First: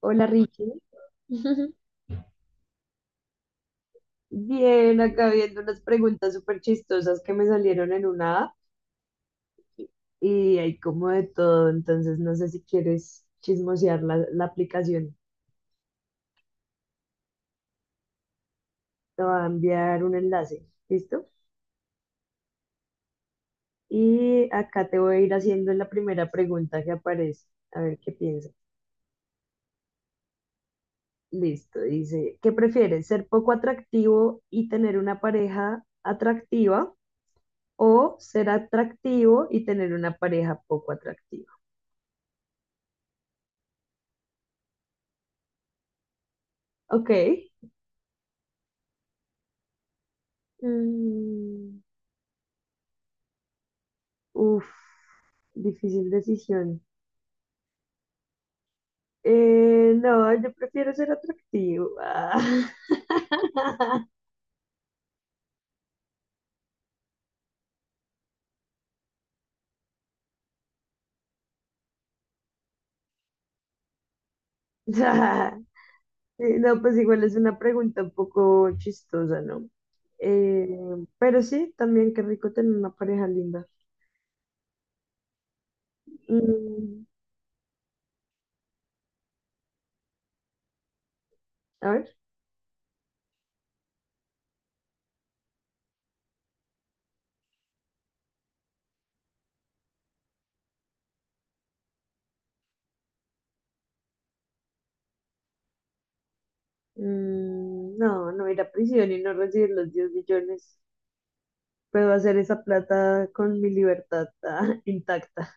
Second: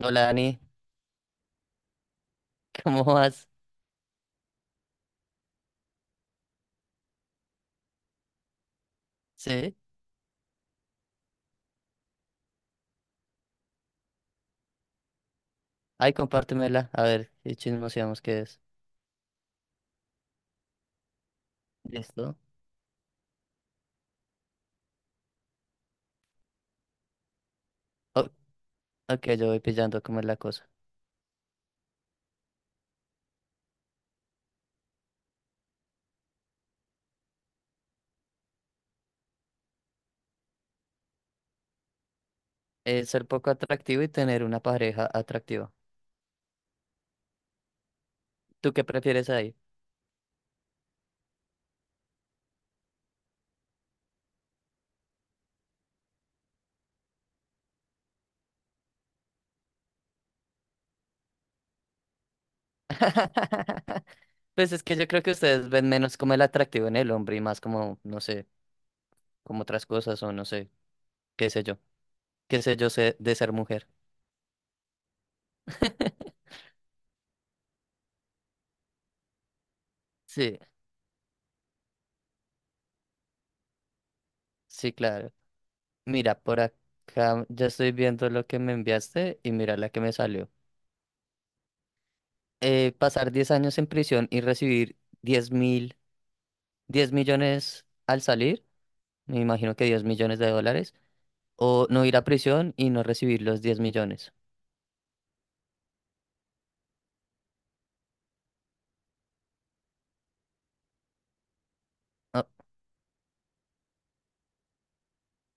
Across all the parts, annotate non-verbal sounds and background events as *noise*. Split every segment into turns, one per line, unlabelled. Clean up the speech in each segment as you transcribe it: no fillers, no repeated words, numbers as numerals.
Hola
Hola Dani,
Richie. *laughs*
*laughs* ¿cómo vas?
Bien, acá viendo unas preguntas súper chistosas que me salieron en una app
Sí,
y hay como de todo, entonces no sé si quieres chismosear la aplicación.
ay, compártemela, a ver, y chismoseamos qué es.
Te voy a enviar un enlace, ¿listo?
¿Listo?
Y acá te voy a ir haciendo la primera pregunta que aparece, a ver qué
O-
piensas.
ok, yo voy pillando cómo es la cosa.
Listo, dice, ¿qué prefieres? ¿Ser poco atractivo y tener una pareja atractiva o ser atractivo y tener una pareja poco atractiva?
Ser poco atractivo y tener una pareja atractiva.
Ok.
¿Tú qué prefieres ahí?
Mm, uf, difícil decisión. No, yo prefiero ser atractivo. Ah.
*laughs* Pues es que yo creo que ustedes ven menos como el atractivo en el hombre y más como, no sé, como otras cosas o no sé, qué sé yo, qué sé yo sé de ser mujer.
*laughs*
*laughs*
No, pues igual es una pregunta un poco chistosa, ¿no?
Sí,
Eh, pero sí, también qué rico tener una pareja linda.
sí, claro. Mira, por
Mm,
acá ya estoy viendo lo que me enviaste y mira la que me salió.
a ver,
Pasar 10 años en prisión y recibir 10 mil, 10 millones al salir, me imagino que 10 millones de dólares, o no ir a prisión y no recibir los 10 millones.
no, no ir a prisión y no recibir los 10 millones. Puedo hacer
Ah,
esa plata con mi libertad *laughs* intacta.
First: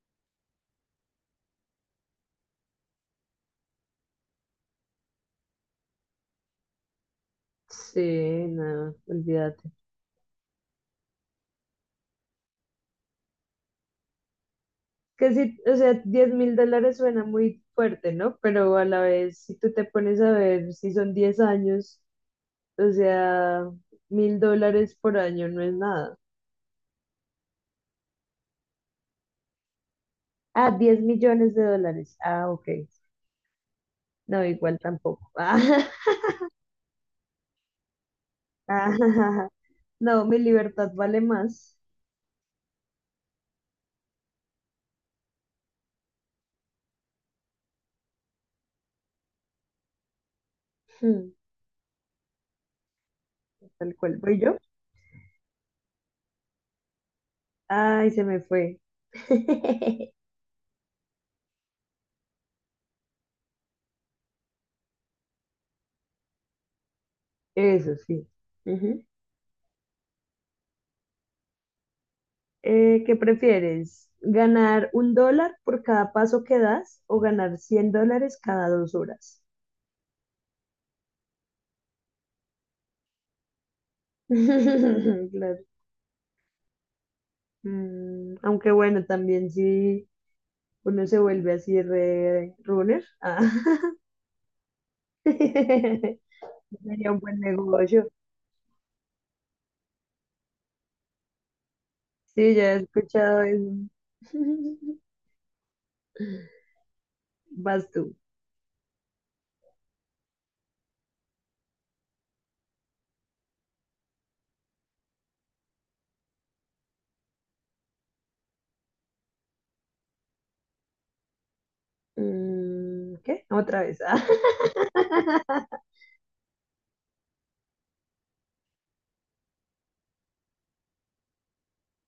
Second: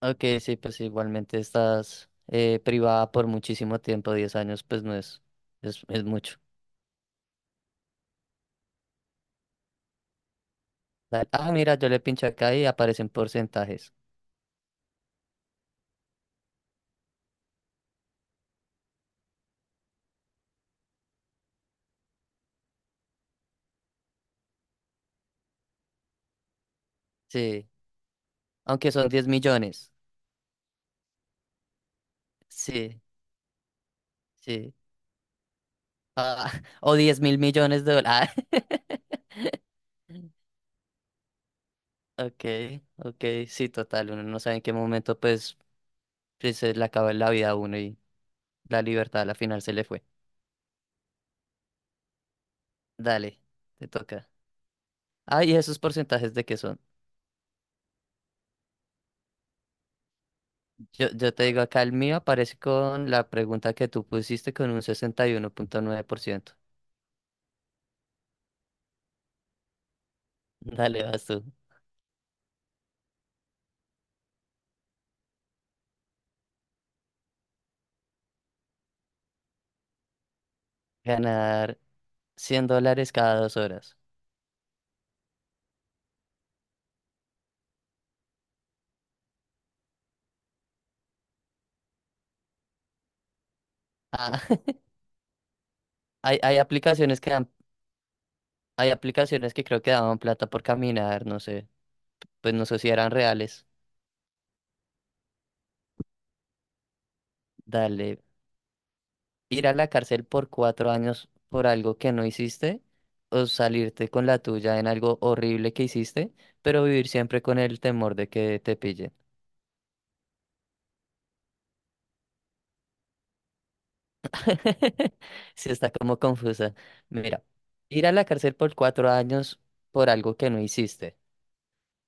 ok, sí, pues igualmente estás privada por muchísimo tiempo, 10 años, pues no es, es mucho.
Sí, no, olvídate.
Dale. Ah, mira, yo le pincho acá y aparecen porcentajes.
Que sí, o sea, $10.000 suena muy fuerte, ¿no? Pero a la vez, si tú te pones a ver si son 10 años, o sea, $1.000 por año no es nada.
Sí, aunque son 10 millones.
Ah, 10 millones de dólares. Ah, ok.
Sí,
No,
sí.
igual tampoco. *laughs*
Ah, *laughs* o 10 mil millones de dólares.
Ah, ah, no, mi
*laughs*
libertad vale más.
Ok, ok, sí, total, uno no sabe en qué momento pues se le acaba la vida a uno y la libertad a la final se le fue.
Hmm,
Dale, te
Tal cual
toca.
voy yo.
Ah, ¿y esos porcentajes de qué son?
Ay, se me fue. *laughs*
Yo te digo, acá el mío aparece con la pregunta que tú pusiste con un 61,9%.
Eso sí.
Dale, vas tú.
¿Qué prefieres? ¿Ganar $1 por cada paso que das o ganar $100 cada 2 horas?
Ganar 100 dólares cada 2 horas.
*laughs* Claro. Aunque bueno, también si uno se vuelve así re runner,
Ah, *laughs*
*laughs*
hay, hay
sería un
aplicaciones que
buen
dan,
negocio.
hay aplicaciones que creo que daban plata por caminar, no sé,
Sí,
pues no
ya he
sé si eran
escuchado
reales.
eso. *laughs* Vas tú.
Dale, ir a la cárcel por 4 años por algo que no hiciste o salirte con la tuya en algo horrible que hiciste, pero vivir siempre con el temor de que te pillen.
¿Qué? Otra vez. Ah.
*laughs* Sí,
*laughs*
está como confusa. Mira, ir a la cárcel por cuatro años por algo que no hiciste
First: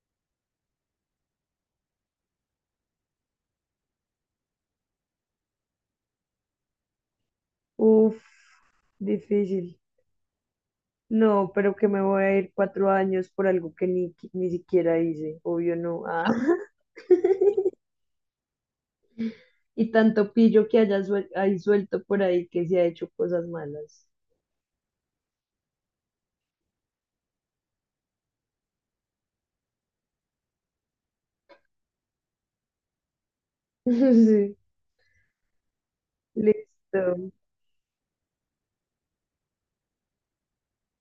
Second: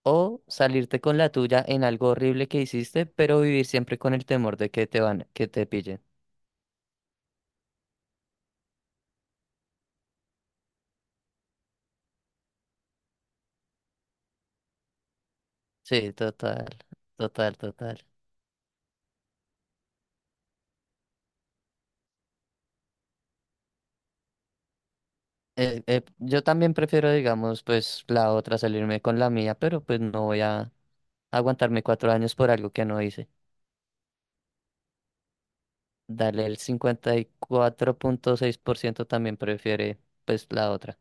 o salirte con la tuya en algo horrible que hiciste, pero vivir siempre con el temor de que te pillen.
Uf, difícil. No, pero que me voy a ir 4 años por algo que ni siquiera hice, obvio no.
Sí,
Ah,
total,
*laughs*
total, total.
y tanto pillo que hay suelto por ahí que se ha hecho cosas malas.
Yo también prefiero, digamos, pues la otra, salirme con la mía, pero pues no voy a aguantarme 4 años por algo que no hice.
*laughs* Sí,
Dale, el cincuenta
listo.
y cuatro punto seis por ciento también prefiere, pues, la otra.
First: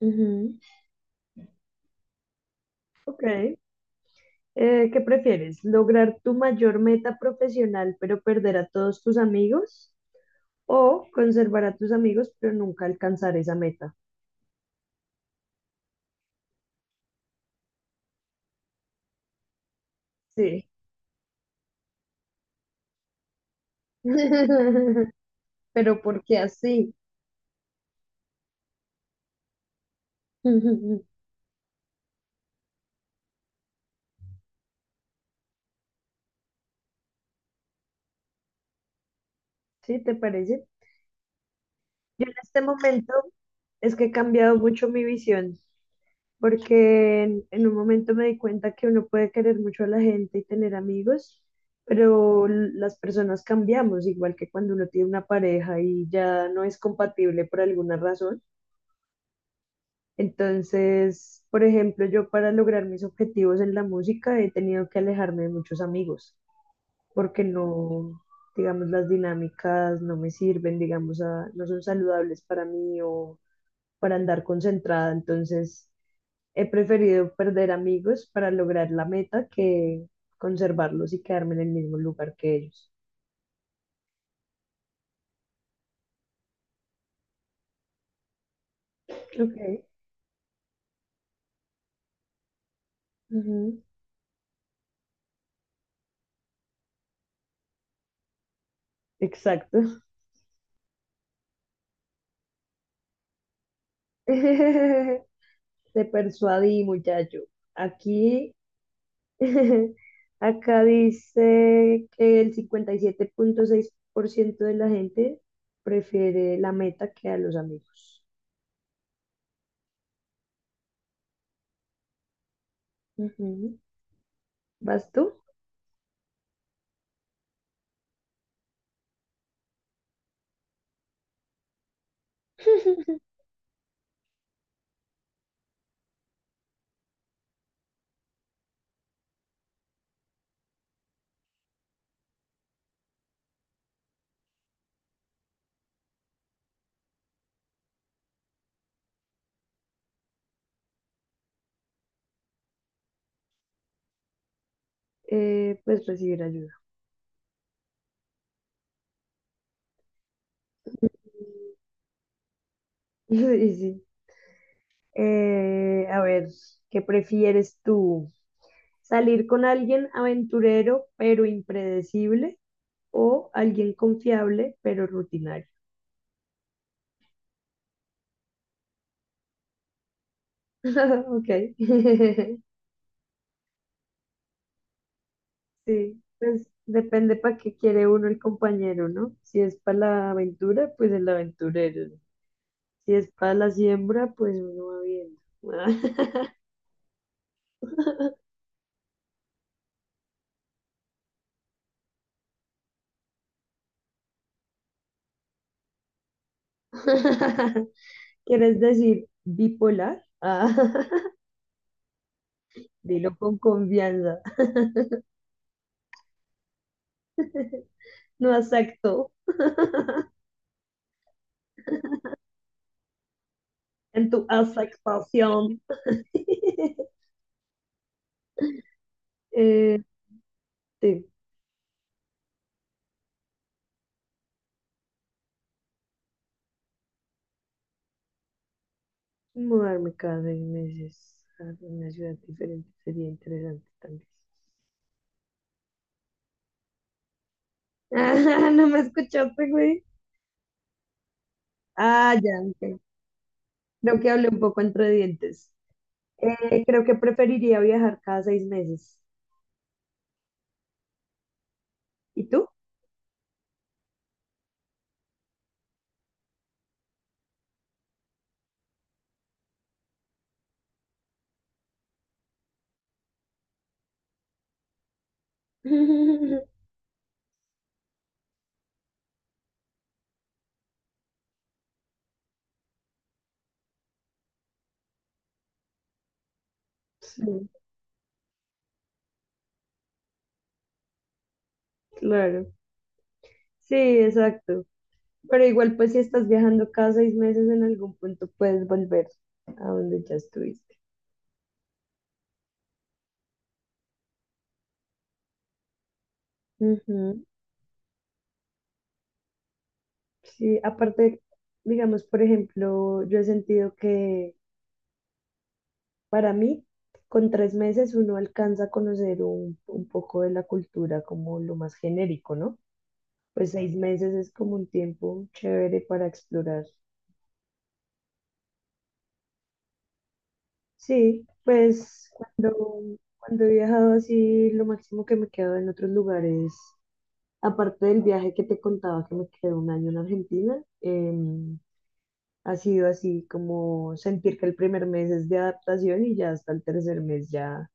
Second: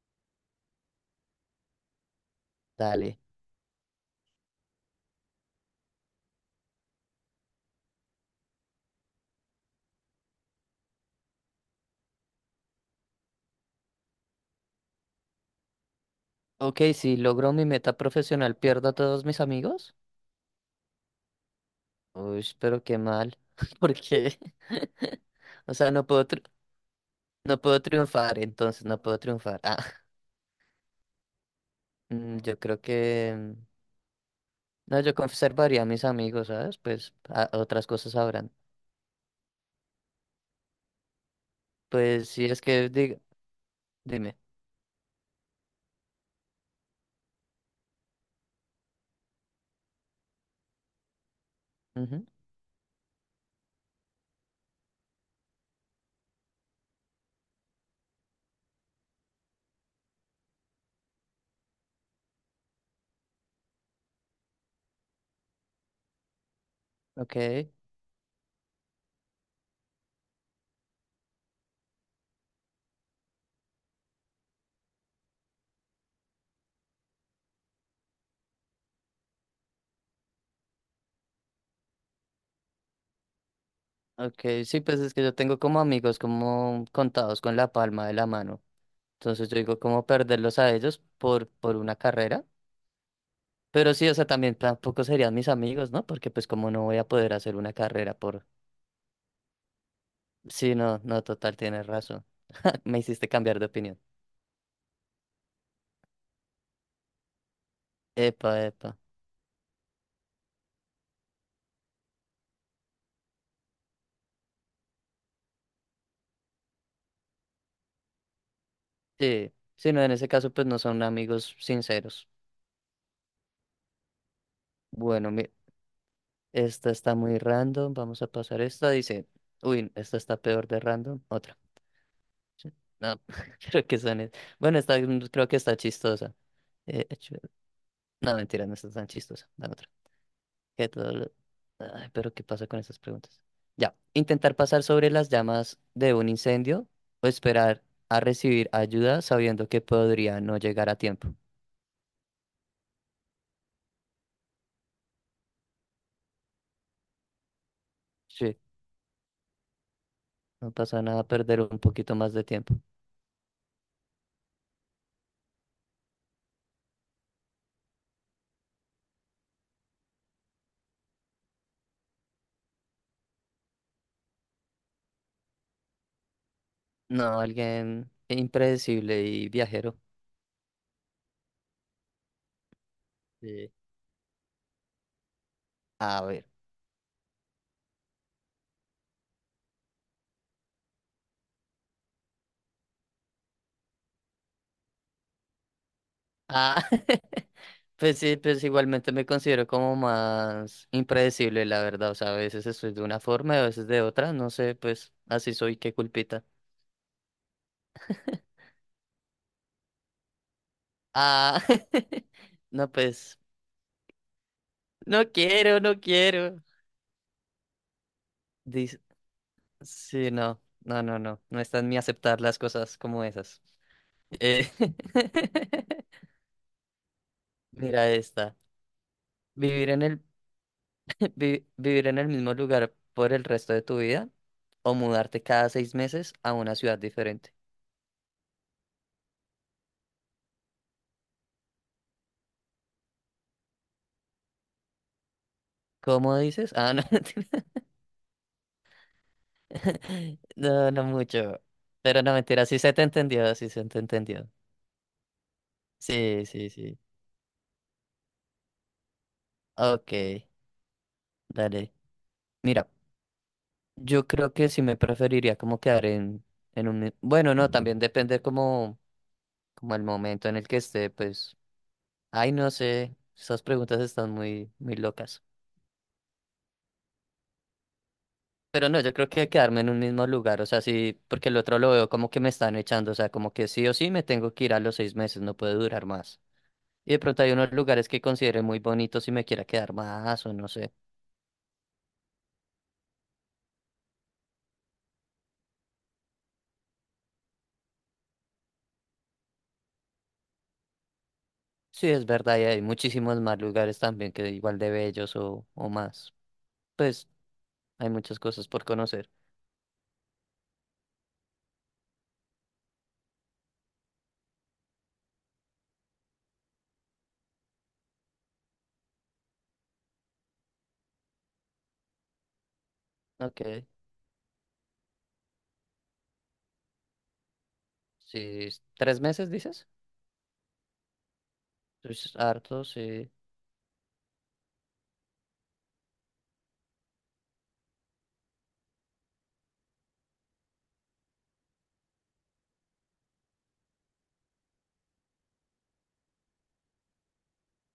Ujú.
Dale.
Ok. ¿Qué prefieres? ¿Lograr tu mayor meta profesional pero perder a todos tus amigos? ¿O conservar a tus amigos pero nunca alcanzar esa meta?
Ok, si logro mi meta profesional, ¿pierdo a todos mis amigos?
Sí.
Uy, pero qué mal. *laughs* ¿Por qué?
*laughs*
*laughs* O sea,
Pero ¿por qué así?
no puedo triunfar, entonces no puedo triunfar. Ah,
*laughs*
*laughs* yo creo que... No, yo conservaría a mis amigos, ¿sabes? Pues otras cosas habrán.
¿Sí te parece? Yo
Pues
en
sí,
este
es que
momento
diga,
es que he
dime.
cambiado mucho mi visión, porque en un momento me di cuenta que uno puede querer mucho a la gente y tener amigos,
Ujú.
pero las personas cambiamos, igual que cuando uno tiene una pareja y ya no es compatible por alguna razón. Entonces, por ejemplo, yo para lograr mis objetivos en la música he tenido que alejarme de muchos amigos,
Ok,
porque no, digamos, las dinámicas no me sirven, digamos, a- no son saludables para mí o para andar concentrada. Entonces, he preferido perder amigos para lograr la meta que conservarlos y quedarme en el mismo lugar que ellos.
ok, sí, pues es que yo tengo como amigos como contados con la palma de la mano. Entonces yo digo
Ok,
como perderlos a ellos por una carrera.
ujú,
Pero sí, o sea, también tampoco serían mis amigos, ¿no? Porque pues como no voy a poder hacer una carrera por...
exacto.
Sí, no, no, total, tienes razón. *laughs* Me hiciste cambiar de opinión.
*laughs* Te persuadí, muchacho.
Epa,
Aquí,
epa.
*laughs* acá dice que el 57,6% de la gente prefiere la meta que a los amigos.
Sí, sí, no, en ese caso pues no son amigos sinceros.
Ujú. ¿Vas
Bueno,
tú?
esta está muy random. Vamos a pasar esta. Dice, uy, esta está peor de random. Otra. Sí, no,
*laughs*
*laughs* creo que son. Bueno, esta creo que está chistosa. Eh, hecho- no, mentira, no está tan chistosa. Dame otra. Que todo lo- Ay, pero ¿qué pasa con estas preguntas? Ya. Intentar pasar sobre las llamas de un incendio o esperar a recibir ayuda sabiendo que podría no llegar a tiempo.
Pues recibir ayuda.
Sí, no pasa nada perder un poquito más de tiempo.
*laughs* Sí, sí. A ver, ¿qué prefieres tú? ¿Salir con alguien aventurero pero impredecible o alguien confiable pero rutinario?
No, alguien impredecible y viajero.
*laughs* Ok. *laughs*
Sí.
Sí,
A ver.
pues depende para qué quiere uno el compañero, ¿no? Si es para la aventura, pues el aventurero. Si es para la siembra, pues uno va viendo.
Ah, *laughs* pues sí, pues igualmente me considero como más impredecible, la verdad. O sea, a veces estoy de una forma y a veces de otra. No sé, pues así soy, qué culpita.
*laughs* ¿Quieres decir bipolar? Ah, *laughs*
Ah, *laughs* no,
dilo
pues
con confianza.
no quiero, no quiero.
No
Dice,
acepto
sí, no, no, no, no. No está en mí aceptar las cosas como esas.
en tu
Eh,
aceptación.
*laughs*
*laughs*
Mira esta. Vivir
Eh,
en el,
sí,
*laughs* vivir en el mismo lugar por el resto de tu vida o mudarte cada 6 meses a una ciudad diferente.
mudarme cada 6 meses a una ciudad diferente sería interesante también.
¿Cómo dices? Ah, no,
Ah, *laughs* no me escuchaste, güey.
*laughs* no, no mucho. Pero no,
Ah, ya,
mentira, sí se
ok.
te entendió, sí se te
Creo que hablé
entendió.
un poco entre dientes.
Sí, sí,
Eh,
sí.
creo que preferiría viajar cada 6 meses.
Ok, dale.
¿Y tú?
Mira, yo creo que sí me preferiría como quedar en un... Bueno, no, también depende como el momento en el que esté, pues... Ay, no sé, esas preguntas están muy, muy locas.
*laughs*
Pero no, yo creo que quedarme en un mismo lugar, o sea, sí, porque el otro lo veo como que me están echando, o sea, como que sí o sí me tengo que ir a los 6 meses, no puede durar más. Y de pronto hay
Sí,
unos lugares que considere muy bonitos y me quiera quedar más o no sé.
claro. Sí, exacto. Pero igual, pues si estás viajando cada 6 meses, en algún punto puedes volver a donde ya estuviste.
Sí, es verdad, y hay muchísimos más lugares también que igual de bellos o más. Pues
Ujú.
hay muchas cosas por conocer.
Sí, aparte, digamos, por ejemplo, yo he sentido que para mí, con 3 meses uno alcanza a conocer un poco de la cultura como lo más genérico, ¿no?
Ok,
Pues 6 meses es como un tiempo chévere para explorar.
sí, 3 meses dices.
Sí, pues
Es harto,
cuando,
sí.
cuando he viajado así, lo máximo que me quedo en otros lugares, aparte del viaje que te contaba que me quedé un año en Argentina, ha sido así como sentir que el primer mes es de adaptación y ya hasta el tercer mes ya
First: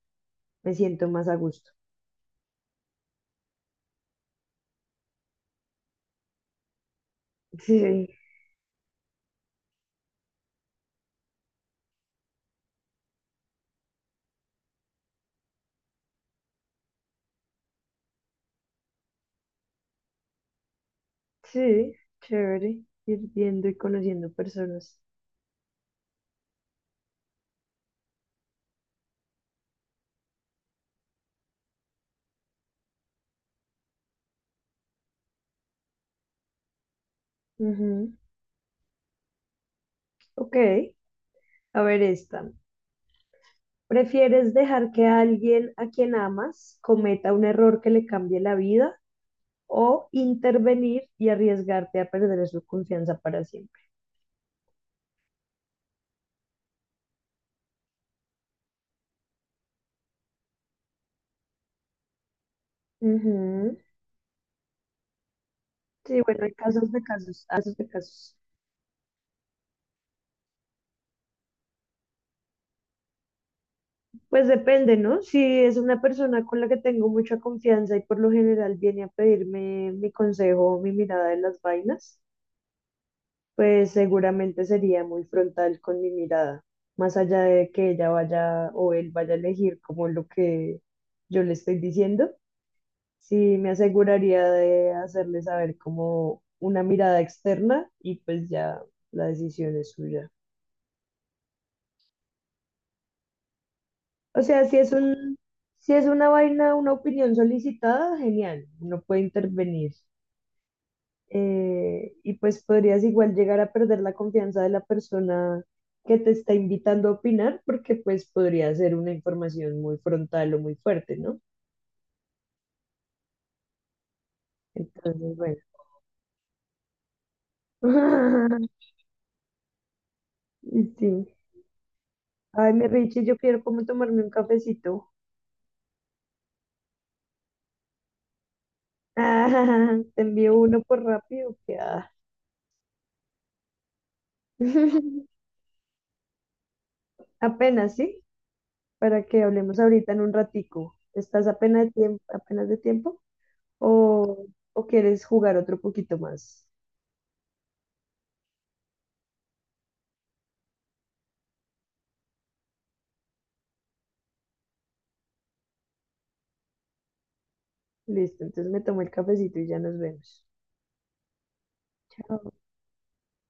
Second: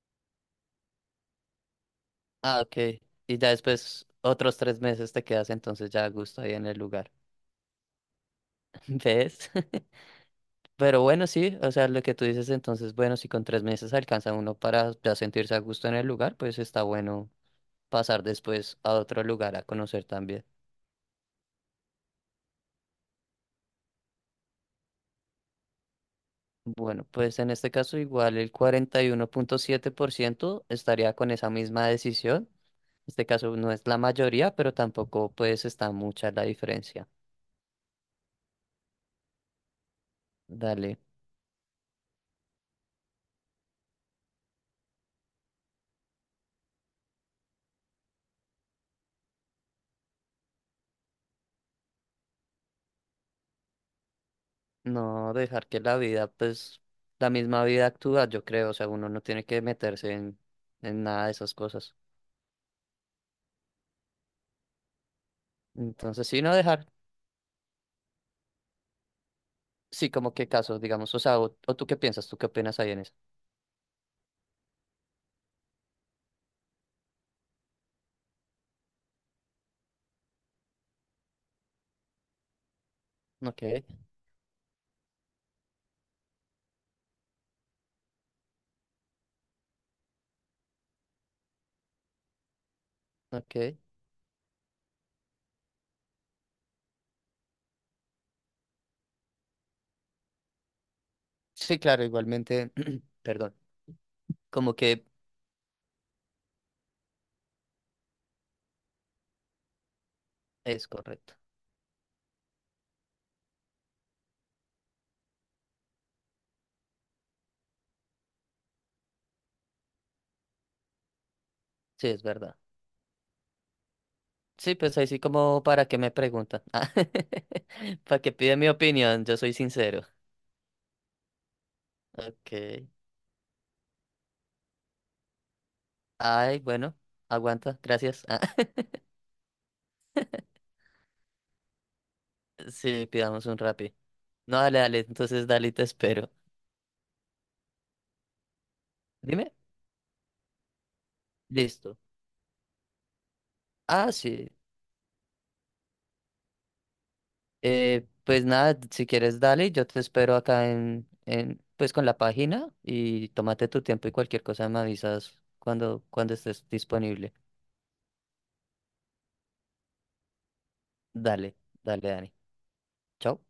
me siento más a gusto.
Ah, ok. Y ya después otros 3 meses te quedas entonces ya a gusto ahí en el lugar.
Sí,
*laughs* ¿Ves? *laughs* Pero bueno, sí, o sea, lo que tú dices entonces, bueno, si con 3 meses alcanza uno para ya sentirse a gusto en el lugar, pues está bueno pasar después a otro lugar a conocer también.
sí, *laughs* chévere, ir viendo y conociendo personas.
Bueno, pues en este caso igual el 41,7% estaría con esa misma decisión. En este caso no es la mayoría, pero tampoco pues está mucha la diferencia.
Ujú. Ok,
Dale,
a ver esta. ¿Prefieres dejar que alguien a quien amas cometa un error que le cambie la vida o intervenir y arriesgarte a perder su confianza para siempre?
no dejar que la vida, pues la misma vida actúa, yo creo, o sea, uno no tiene que meterse en nada de esas cosas.
Ujú. Sí,
Entonces, sí,
bueno, hay
no dejar,
casos de casos, casos de casos.
sí, como qué casos, digamos, o sea, o tú qué piensas, tú qué opinas ahí en eso.
Pues depende, ¿no? Si es una persona con la que tengo mucha confianza y por lo general viene a pedirme mi consejo o mi mirada de las vainas,
Ok,
pues seguramente sería muy frontal con mi mirada, más allá de que ella vaya o él vaya a elegir como lo que yo le estoy diciendo, sí me
ok.
aseguraría de hacerle saber como una mirada externa y pues ya la decisión es suya.
Sí, claro, igualmente, *clears throat* perdón.
O sea,
Como que
si es una vaina, una opinión solicitada, genial, uno puede intervenir.
es correcto.
Y pues podrías igual llegar a perder la confianza de la persona que te está invitando a opinar, porque pues podría ser una información muy frontal o muy fuerte, ¿no?
Sí, es verdad. Sí, pues ahí sí
Entonces, bueno.
como para qué me preguntan. *laughs* Para que pide mi
*laughs*
opinión, yo soy sincero.
Y sí.
Ok.
Ay, mi Richie, yo quiero como tomarme un cafecito. *laughs*
Ay, bueno, aguanta, gracias. Ah,
Ah, te envío uno por rápido, que ah.
*laughs* Sí, pidamos un Rappi. No, dale, dale,
*laughs*
entonces dale y te espero.
Apenas, ¿sí? Para que
Dime.
hablemos ahorita en un ratico. ¿Estás
Listo.
apenas de tiempo
Ah,
o,
sí.
o quieres jugar otro poquito más?
Pues nada, si quieres dale, yo te espero acá en, pues con la página y tómate tu tiempo y cualquier cosa me avisas cuando estés disponible.
Listo, entonces me tomo el cafecito y ya nos vemos.
Dale, dale, Dani.
Chao.
Chao.